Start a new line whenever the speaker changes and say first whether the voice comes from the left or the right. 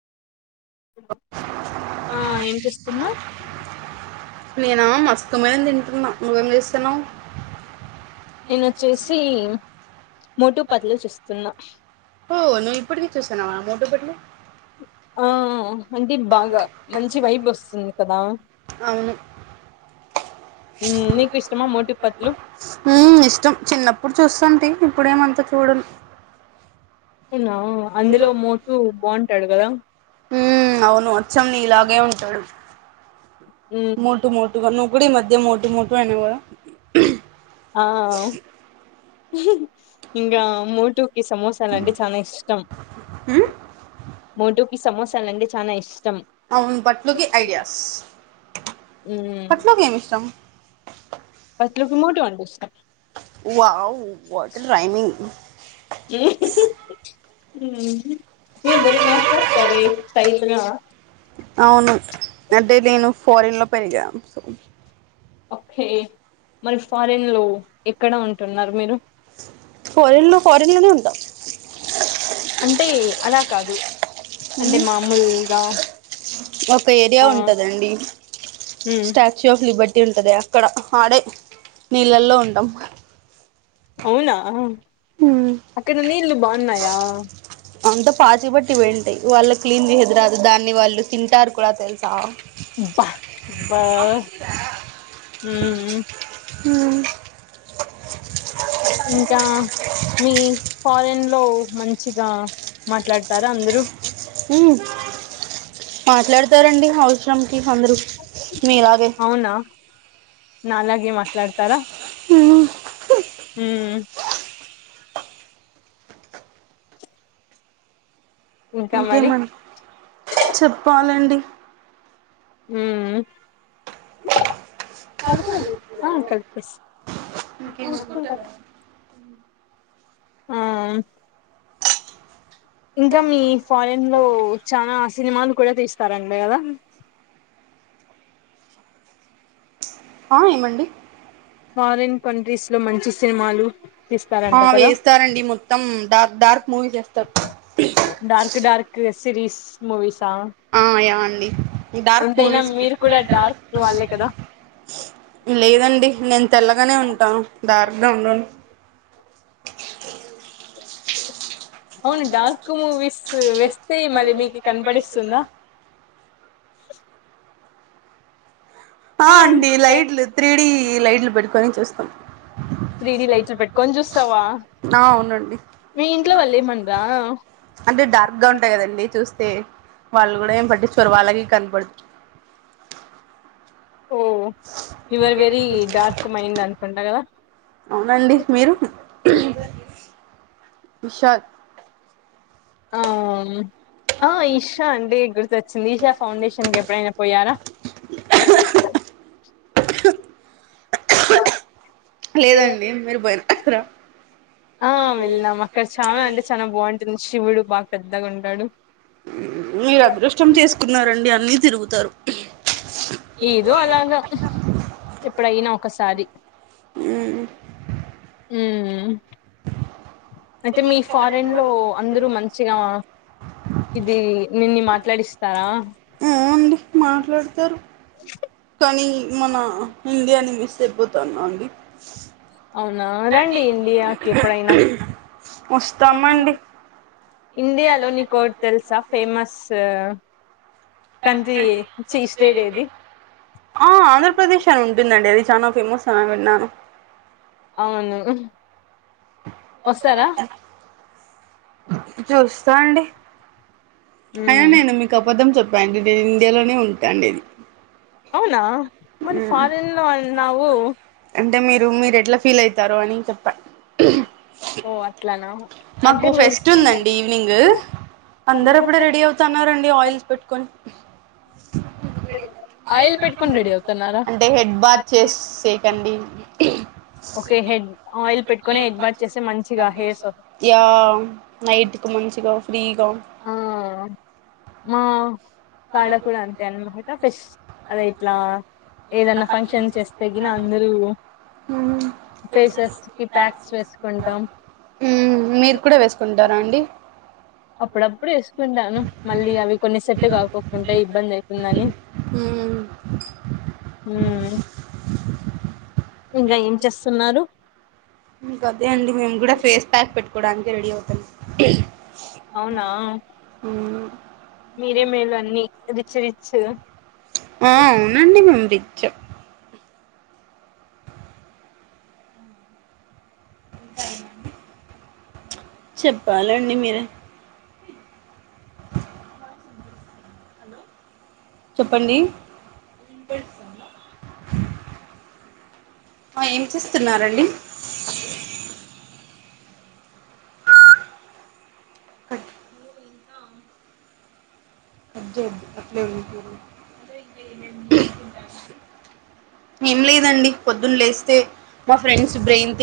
left: ఆ ఏం చేస్తున్నా
right: నేనా మస్క్ మిలాన్ తింటున్నా నువ్వేం చేస్తూన్నావు
left: నేనొచ్చేసి మోటు పతులు చూస్తున్నా
right: దోభట్లో
left: ఆ అంటే బాగా మంచి వైబ్ వస్తుంది కదా
right: అవును
left: ఉమ్ నీకు ఇష్టమా మోటు పతులు
right: ఇష్టం చిన్నప్పుడు చూస్తుంటి ఇప్పుడేమంతా చూడను
left: అవునా అందులో మోటు బాగుంటాడు కదా
right: ఉ అవును అచ్చం నీలాగే ఉంటాడు
left: ఉమ్,
right: మోటు మోటుగా నువ్వు కూడా ఈ మధ్య మోటు మోటు అయినావు కదా
left: ఆ ఇంకా మోటుకి సమోసాలంటే చనా ఇష్టం
right: హు
left: మోటోకి సమోసాలంటే చాలా ఇష్టం
right: అవును పట్లోకి ఐడియాస్ పట్లోకి ఏమి ఇష్టం
left: పట్లు కీ మోటు అంటే ఇష్టం
right: హావ్ వాట్ ఏ రైమింగ్
left: [unintelligible] హ మీరు బలే మాట్లాడతారే స్టయిల్ గా
right: అవును అంటే నేను ఫారిెన్ లో పెరిగాను
left: ఓకే మరి ఫారెన్ లో ఎక్కడ ఉంటున్నారు మీరు
right: ఫోరెన్లో ఫోరెన్లోనే ఉంటా
left: అంటే అలా కాదు అంటే మామూలుగా
right: ఒక ఏరియా
left: ఆ
right: ఉంటదండి
left: ఉమ్
right: స్టాచ్యూ ఆఫ్ లిబర్టీ ఉంటది అకడ ఆడే నీళ్ళల్లో ఉంటాం
left: అవునా అక్కడ నీళ్లు బాగున్నాయా
right: అంత పాచిపట్టి పోయిటయీ వాళ్ళు క్లీన్ చేసేదిరాదు దాన్ని వాళ్ళు తింటారు కూడా తెలుసా
left: బ బ హ్మ్మ్
right: హ్మ్మ్
left: ఇంకా మీ ఫారెన్ లో మంచిగా మాట్లాడతారా అందరూ
right: మాట్లాడతారండి అవసరం అందరు మీలాగే
left: నాలగే మాట్లాడతారా హ్మ్మ్ ఇంకా మరి
right: ఇంకేమండి చెప్పాలండి
left: ఉమ్ ఆ కలిపేస్ [unintelligible] ఆ ఇంకా మీ ఫారెన్ లో చనాా సినిమాలు కూడా తీస్తారంట కదా [inaudible]
right: ఆ ఏమండి
left: ఫారిన్ కంట్రీస్ లో మంచి సినిమాలు తీస్తారంట
right: ఆ
left: కదా
right: వేస్తారంండి మొత్తం డార్క్ డార్క్ మూవీస్ వేస్తారు
left: డార్క్ డార్క్ సిరీస్ మూవీసా
right: ఆ యా అండి డార్క్
left: ఎంతైనా
right: మూవీస్
left: మీరు కూడా డార్క్ వాళ్ళే కదా
right: లేదండి నే తెల్లగానే ఉంటాం డార్క్గా ఉండను
left: అవును డాార్క్ మూవీస్ వేస్ స్తే మీరీ మీకి కనపడిస్తుందా
right: ఆ అండి లైట్లు త్రీడి లైట్లు పెట్టుకోని చూస్తాం
left: త్రీ డి లైట్లు పెట్టుకొని చూస్తావా
right: ఆ అవునండి
left: మీ ఇంట్లో వాళ్ళు ఏమండ్రా
right: అంటే డార్క్ గా ఉంటాయి కదండి చూస్ తే వాళ్ళు కూడా ఏం పట్టిచుకోరు వాళ్ళకి కనపడదు
left: oh you are very dark mind అనుకుంటా కదా
right: అవునండి మీరు
left: [inaudible]
right: ఈషా
left: ఆ ఆ ఈషా అంటే గుర్తొచ్చింది ఈషా ఫౌండేషన్ కి ఎప్పుడైనా పోయారా అ [unintelligible]
right: లేదండి మీరు పోయినారా
left: ఆ వెళ్లాం అక్కడ చానా అంటే చానా బాగుంటుంది శివుడు బా పెద్దగ ఉంటడు
right: మీరు అదృష్టం చేసుకున్నారండి అన్ని తిరుగుతరు
left: ఏదో అలాగా ఎప్పుడయినా ఒకసారి
right: ఉమ్
left: ఉమ్ అయితే మీ ఫారెన్ లో అందరూ మంచిగా ఇది నిన్ని మాట్లాడిస్తారా
right: అండి మాట్లాడతారు కానీ మన ఇండియాని మిస్ అయిపోతాన్నా అండి
left: అవునా రండి ఇండియాకి ఎప్పుడైనా
right: వస్తామండి
left: ఇండియాలో నీకోటి తెలుసా ఫేమస్ కంట్రీ చీ స్టేట్ ఏది
right: ఆ ఆంధ్రప్రదేశ్ అని ఉంటుందండి అది చానా ఫేమస్ అని విన్నాను
left: అవును ఉహ్ వస్తారా
right: చూస్తా అండి అయినా
left: ఉమ్
right: నేను మీకు అబద్ధం చెప్పానండి నేను ఇండియాలోనే ఉంటా అండి
left: అవునా మరి ఫారెన్ లో అన్నావు
right: అంటే మీరు మీరు ఎట్లా ఫీల్ ఐతరో అని చెప్ప
left: ఓ అట్లనా
right: మాకు ఫెస్ట్ ఉందండి ఈవినింగ్ అందరప్పుడే రెడీ అవుతున్నారండి ఆయిల్స్ పెట్టుకొని
left: ఆయిల్ పెట్టుకొని రెడీ అవుతున్నారా
right: అంటే హెడ్ బాత్ చేసేకండి
left: ఓకే హెడ్ ఆయిల్ పెట్టుకొని హెడ్ బాత్ చేస్తే మంచిగా హెయిర్ సో
right: యా నైట్కి మంచిగా ఫ్రీ
left: ఆ మా కాడ కూడా అంతే అన్మాట ఫెస్ అదే ఇట్లా ఏదన్నా ఫంక్షన్ చేస్తేగిన అందరూ ఫేసెస్ కి ప్యాక్స్ వేస్కుంటం
right: మ్ మీరు కూడ వేసుకుంటరా అండి
left: అప్పుడప్పుడు ఏసుకుంటాను మళ్ళీ అవి కొన్ని సెట్టు కాకోకుంటె ఇబ్బంది ఐతుందని మ్ ఇంగ ఏం చేస్తున్నారు
right: గదే అండి మేము గూడ ఫేస్ ప్యాక్ పెట్టుకోడానికి రెడీ అవుతున్నం
left: అవునా మీరే మేలు అన్ని రిచ్ రిచ్చు
right: ఆ అవునండి మేము రిచ్ చెప్పాలండి మీరే చెప్పండి ఆ ఏం చేస్తున్నారండి [inaudible] [unintelligible] ఏం లేదండి పొద్దున్ లేస్తే మా ఫ్రెండ్స్ బ్రెయిన్ తి